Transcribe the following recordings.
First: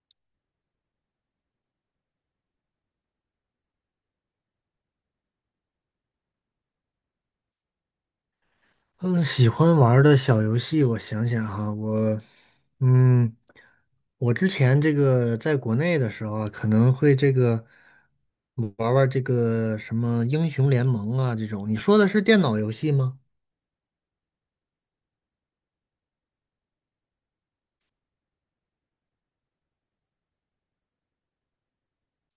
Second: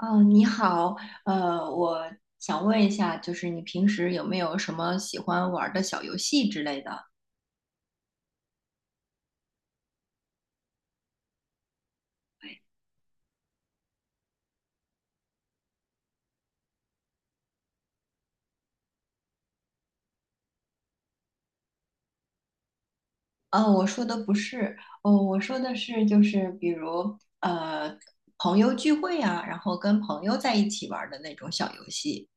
哦，你好，我想问一下，就是你平时有没有什么喜欢玩儿的小游戏之类的？嗯，喜欢玩儿的小游戏，我想想哈，嗯，我之前这个在国内的时候啊，可能会这个玩玩这个什么英雄联盟啊这种。你说的是电脑游戏吗？哦，我说的不是，哦，我说的是就是比如呃朋友聚会啊，然后跟朋友在一起玩儿的那种小游戏。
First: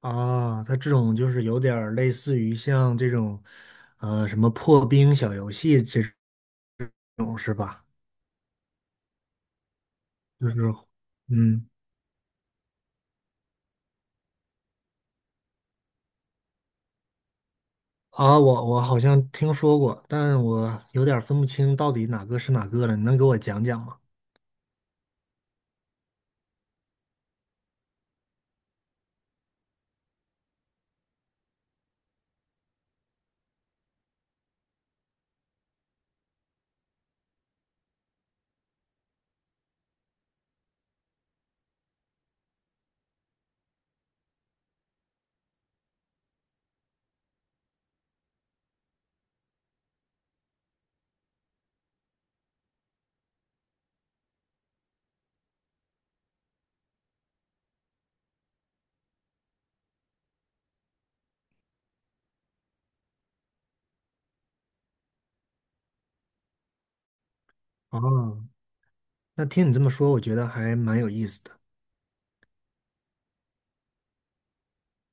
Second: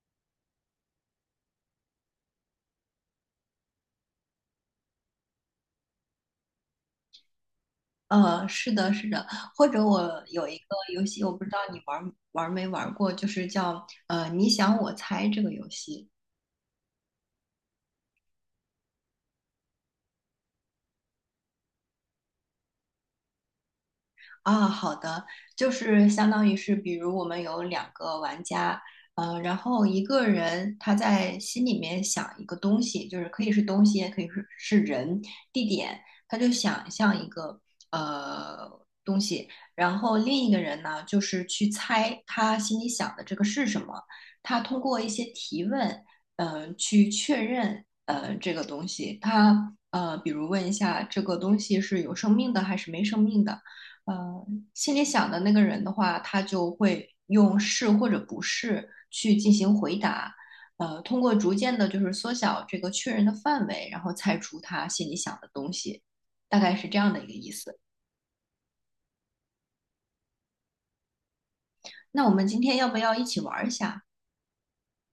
啊，它这种就是有点儿类似于像这种，什么破冰小游戏这种是吧？呃，是的，是的，或者我有就一是，个游戏，我不知道嗯，你玩儿没玩儿过，就是叫你想我猜这个游戏。啊，我好像听说过，但我有点儿分不清到底哪个是哪个了，你能给我讲讲吗？啊，好的，就是相当于是，比如我们有两个玩家，嗯，然后一个人他在心里面想一个东西，就是可以是东西，也可以是人、地点，他就想象一个呃东西，然后另一个人呢，就是去猜他心里想的这个是什么，他通过一些提问，嗯、去确认这个东西，他比如问一下这个东西是有生命的还是没生命的。呃，心里想的那个人的话，他就会用是或者不是去进行回答，呃，通过逐渐的就是缩小这个确认的范围，然后猜出他心里想的东西，大概是这样的一个意思。啊。那听你这么说，我觉得还蛮有意思的。那我们今天要不要一起玩儿一下？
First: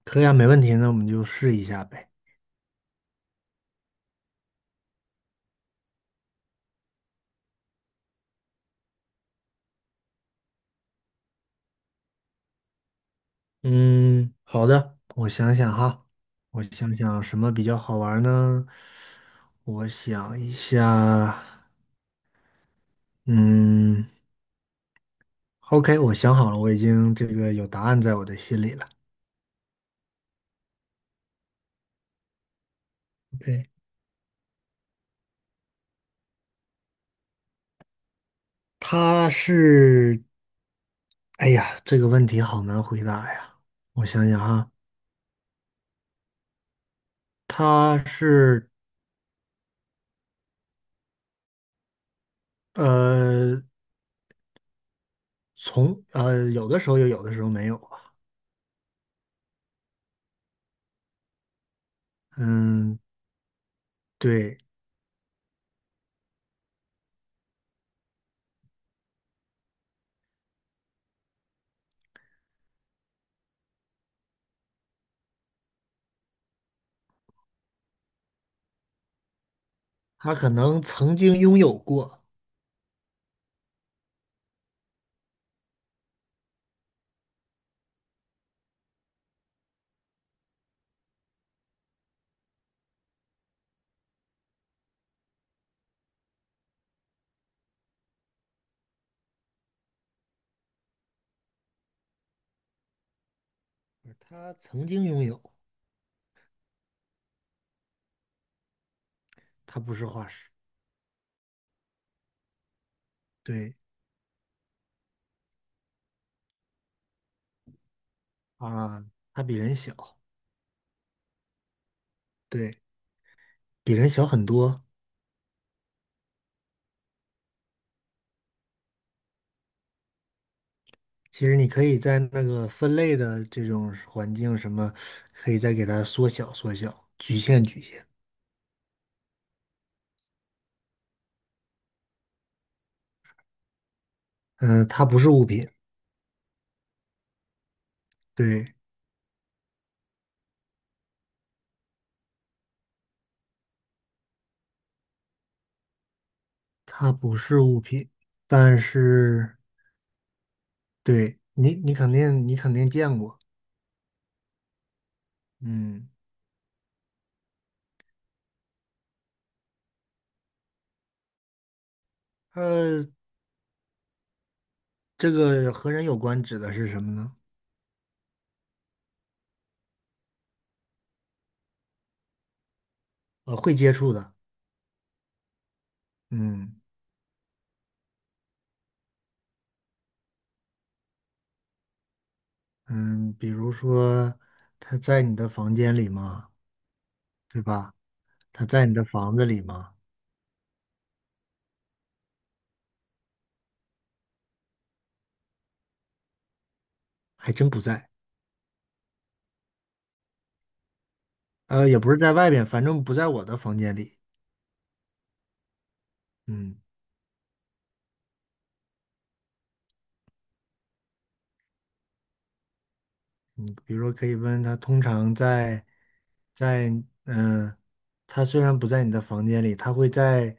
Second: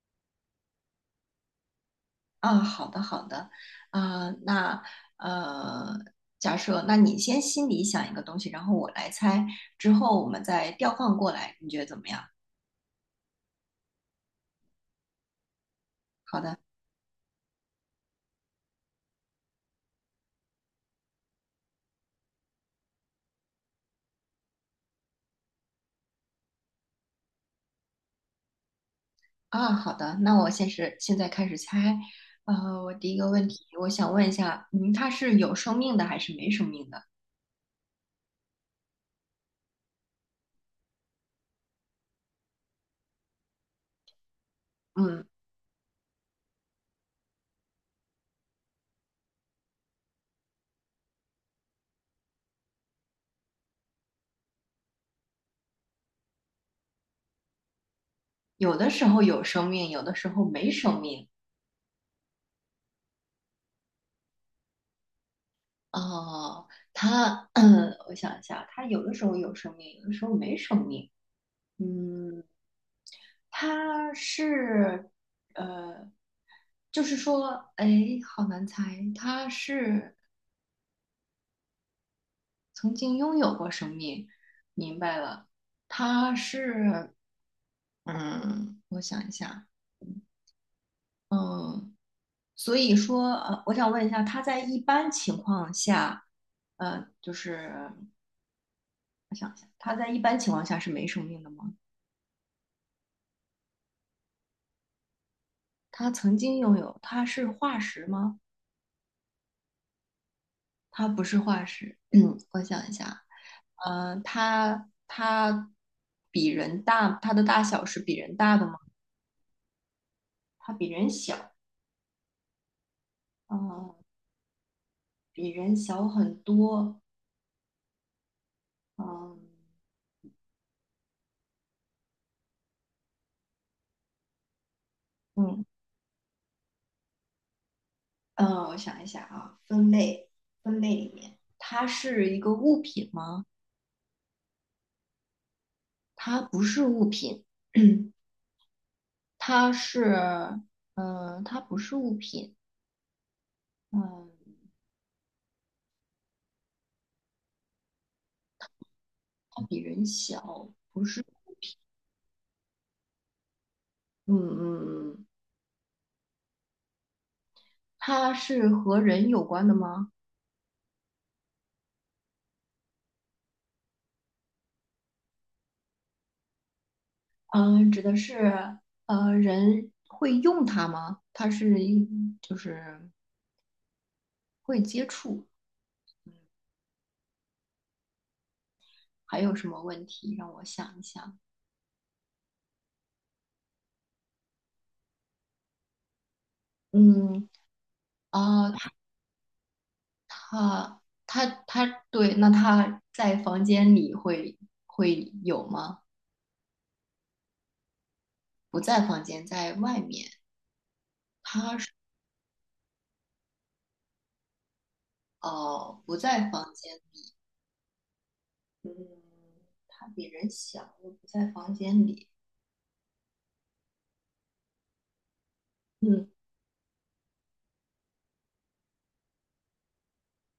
可以啊，没问题，那我们就试一下呗。啊，好的，好的，啊、那呃，假设那你先心里想一个东西，然后我来猜，之后我们再调换过来，你觉得怎么样？嗯，好的，我想想哈，好的。我想想什么比较好玩儿呢？我想一下，嗯，OK，我想好了，我已经这个有答案在我的心里了。啊，好的，那我现在开始猜。呃，我第一个问题，对，我想问一下，嗯，它是有生命的还是没生命的？他是，哎呀，这个问题好难回答呀。我想想哈，嗯，他是呃，从有的时候有，有的时候没有吧。有的时候有生命，有的时候没生命。嗯，对。哦，它，嗯，我想一下，它有的时候有生命，有的时候没生命。嗯，它是，呃，就是说，哎，好难猜，它是他可能曾经拥有过，曾经拥有过生命，明白了。它是嗯，我想一下，嗯，所以说，呃，我想问一下，他在一般情况下，呃，就是我想一下，他在一般情况下是没生命的吗？他曾经拥有，他曾经拥有，他是化石吗？他不是化石。他不是化石，嗯，我想一下，对呃，他比人大，他的大小是比人大的吗？啊，他比人小，他比人小，对，嗯、比人小很多。比人小很多，嗯、其实你可以在那个分类的这种环境什么，可以嗯。再给它缩小缩小，局限局限。嗯，我想一下啊，分类里面，它是一个物品吗？嗯、它不是物品，它不是物品，对，它是，嗯、它不是物品，嗯、它不是物品，但是它比人小，不是，对你，你肯定见过。嗯嗯，嗯嗯，它是和人有关的吗？呃，这个和人有关指的是什么呢？嗯、指的是，呃，人会用它吗？它是一，就是会接触的。会接触，嗯，嗯。还有什么问题？让我想一想，嗯，比如说他在你的房间里吗？嗯，对吧？他啊、在你的房子里吗？他，对，那他在房间里会会有吗？还真不在。不在房间，在外面。他是也不是在外边，反正不在我的房间里。哦，不在房嗯，间里。嗯，他比人小，又不在房间里。比如说可以问他，通常在嗯，在嗯，呃他虽然不在你的房间里，他会在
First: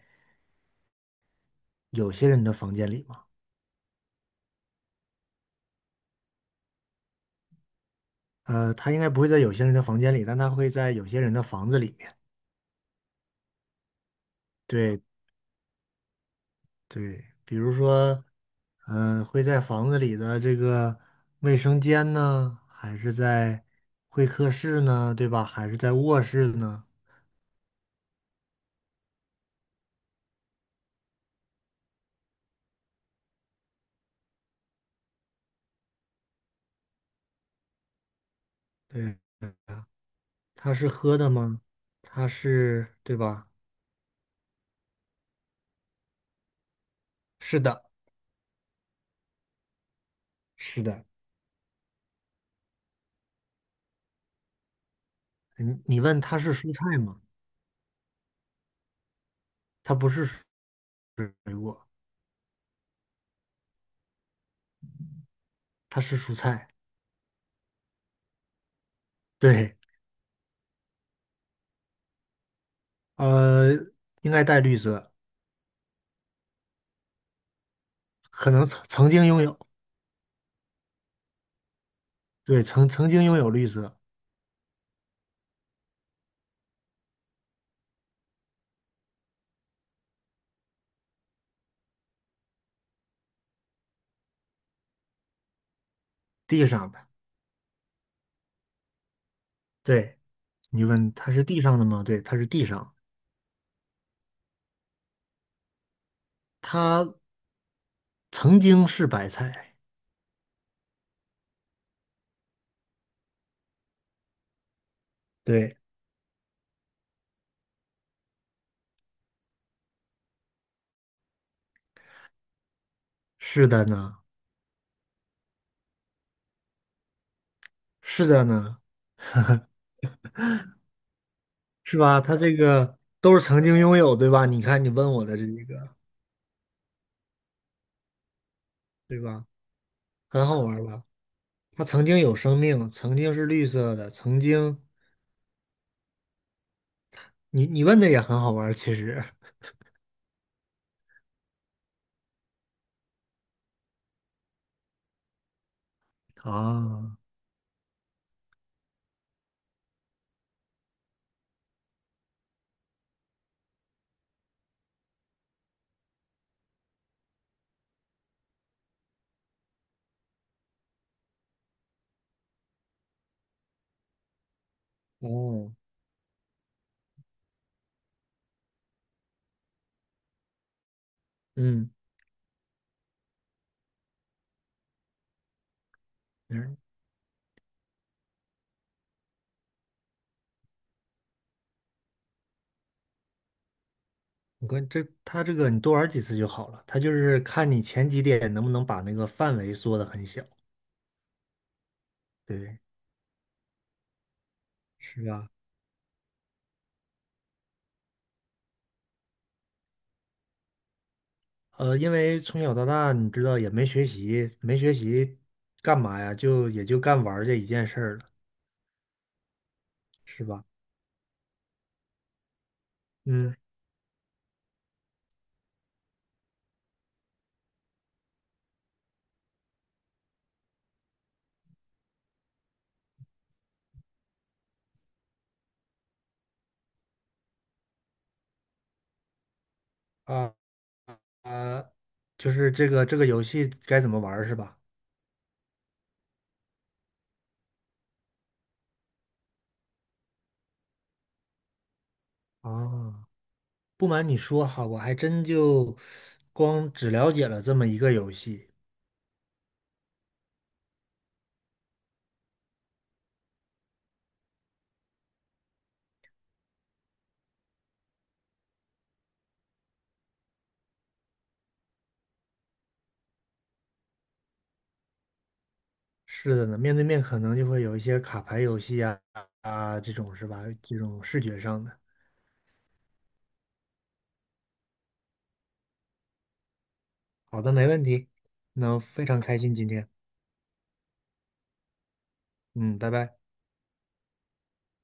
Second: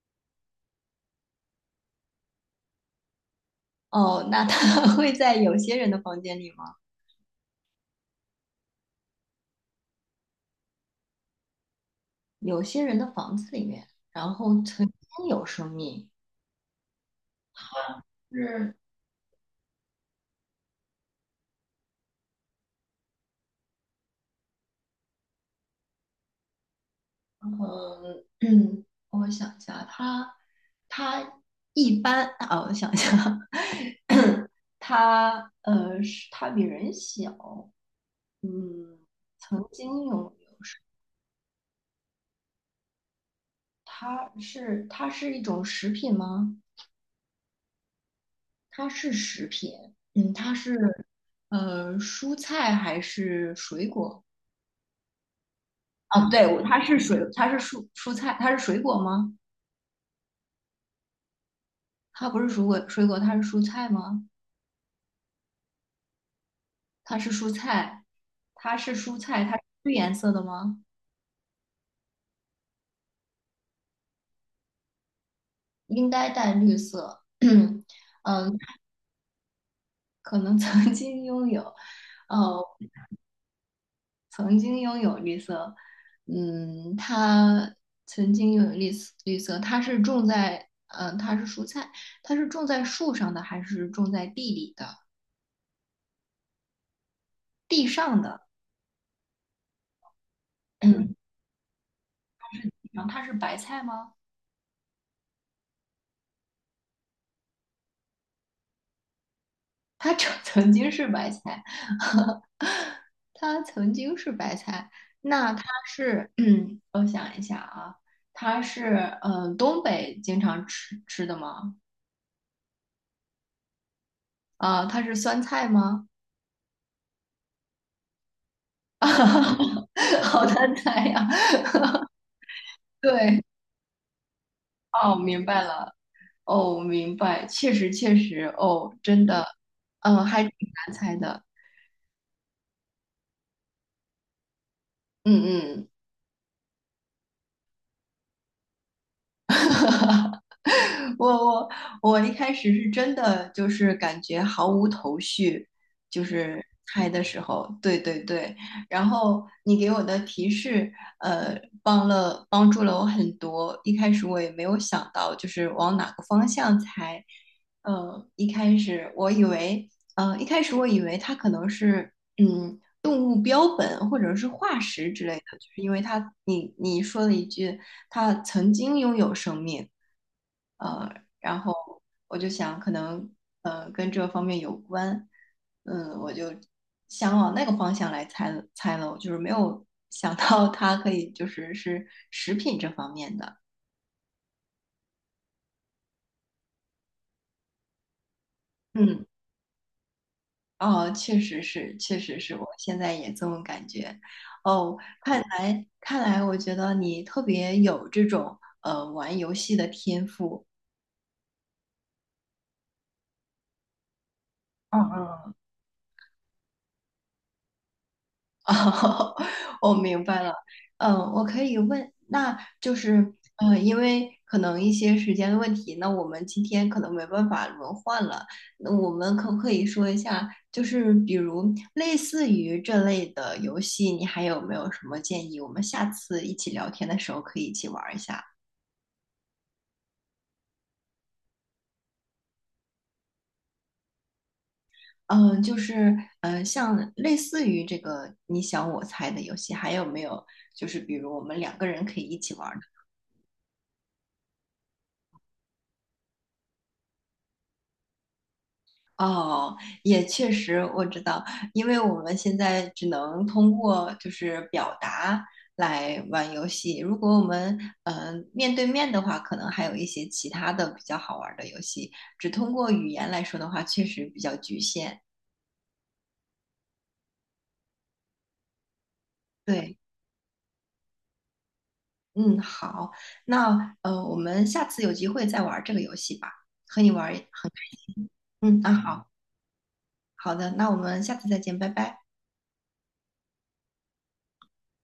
有些人的房间里吗？哦，那他 会在有些人的房间里吗？他应该不会在有些人的房间里，但他会在有些人的房子里面。有些人的房子里面，然后曾对，经有生命，对，比如说，是嗯、会在房子里的这个卫生间呢，还是在会客室呢，对吧？还是在卧室呢？嗯，我想一下，他他一般啊，我想一下，他是他比人小，嗯，对，曾经有它是喝的吗？它是，对吧？他是它是一种食品吗？是的，它是食品，嗯，它是是的。蔬菜还是水果？你问啊，它对，是我蔬它是菜水，吗？它是蔬菜，它是水果吗？它不是水果，它不是水果，水果它是蔬菜吗？它是蔬菜。它是蔬菜，它是蔬菜，它是对，绿颜色的吗？呃，应该带绿色，应该带绿色。嗯，呃可能曾经拥有，可能曾经拥有，呃，对，曾经拥有绿色，曾经拥有绿色。嗯，它曾经拥有绿色，绿色，它是种在，嗯、它是蔬菜，它是种在树上的还是种在地里的？地上的。地上的。对，你问嗯，它是地上的吗？对，它是地上。然后它是白菜吗？它曾经是白菜。它 曾经是白菜。它曾经是白菜，那它对，是，嗯，我想一下啊，它是，嗯，呃东北经常吃的吗？是的呢，啊、它是酸菜吗？是的呢，好难猜呀。是吧？它这个都是对，曾经拥有，对吧？你看你问哦，我的明这白几个，了，哦，明白，确实确实，哦，对真的，吧？嗯、还很挺好玩儿难吧？猜的，它曾经有生命，曾经是绿色的，曾经嗯嗯。你问的也很好玩儿其实。我我一开始是真的就是感觉毫无头绪，就是猜啊，的时候，对对对。然后你给我的提示，呃，帮助了我很多。一开始我也没有想到，就是往哪个方向猜。呃，一开始我以为，呃，一开始我以为它可能是，嗯，动物标本或者是化石 之类的，就哦，是因为它，你你说了一句，它曾经拥有生命。呃，然后嗯我就想可能跟这方面有关，嗯，我就嗯，想往那个方向来猜了，我就是没有 想到它可以就是是食品这方面的，你关这它这个你多玩几次就好了，它就是看你前几点能不能把那嗯，个范围缩得很小，哦，确实是，确实是我对，现在也这么感觉，哦，是吧？看来，我觉得你特别有这种玩游戏的天赋，因为从小到大，你知道也没学习，没学嗯习嗯干嘛呀？就也就干玩儿这一件事儿了，哦，我明白是了。吧？嗯，我可以问，那就是，嗯嗯，因为可能一些时间的问题，那我们今天可能没办法轮换了。那我们可不可以说一下，就是比如类似于这类的游戏，你还有没有什么建议？我们下次一起聊天的时候可以一起玩儿一下。啊啊，就是这个游戏该怎么玩儿是吧？嗯，就是，嗯，像类似于这个你想我猜的游戏，还有没有？就是比如我们两个人可以一起玩儿的啊，不瞒你说哈，我还真就光只了解了这么一个游戏。哦，也确实，我知道，因为我们现在只能通过就是表达来玩游戏。如果我们嗯、面对面的话，可能还有一些其他的比较好玩儿的游戏。只通过语言来说的话，确实比较局限。是的呢，面对面可能就会有一些卡牌游戏啊对，啊这种是吧？这种视觉上的。嗯，好，那我们下次有机会再玩儿这个游戏吧，和你玩儿一好的，没问题。嗯，那那非好，常开心今天，好的，那我们下次再见，拜拜。嗯，拜拜。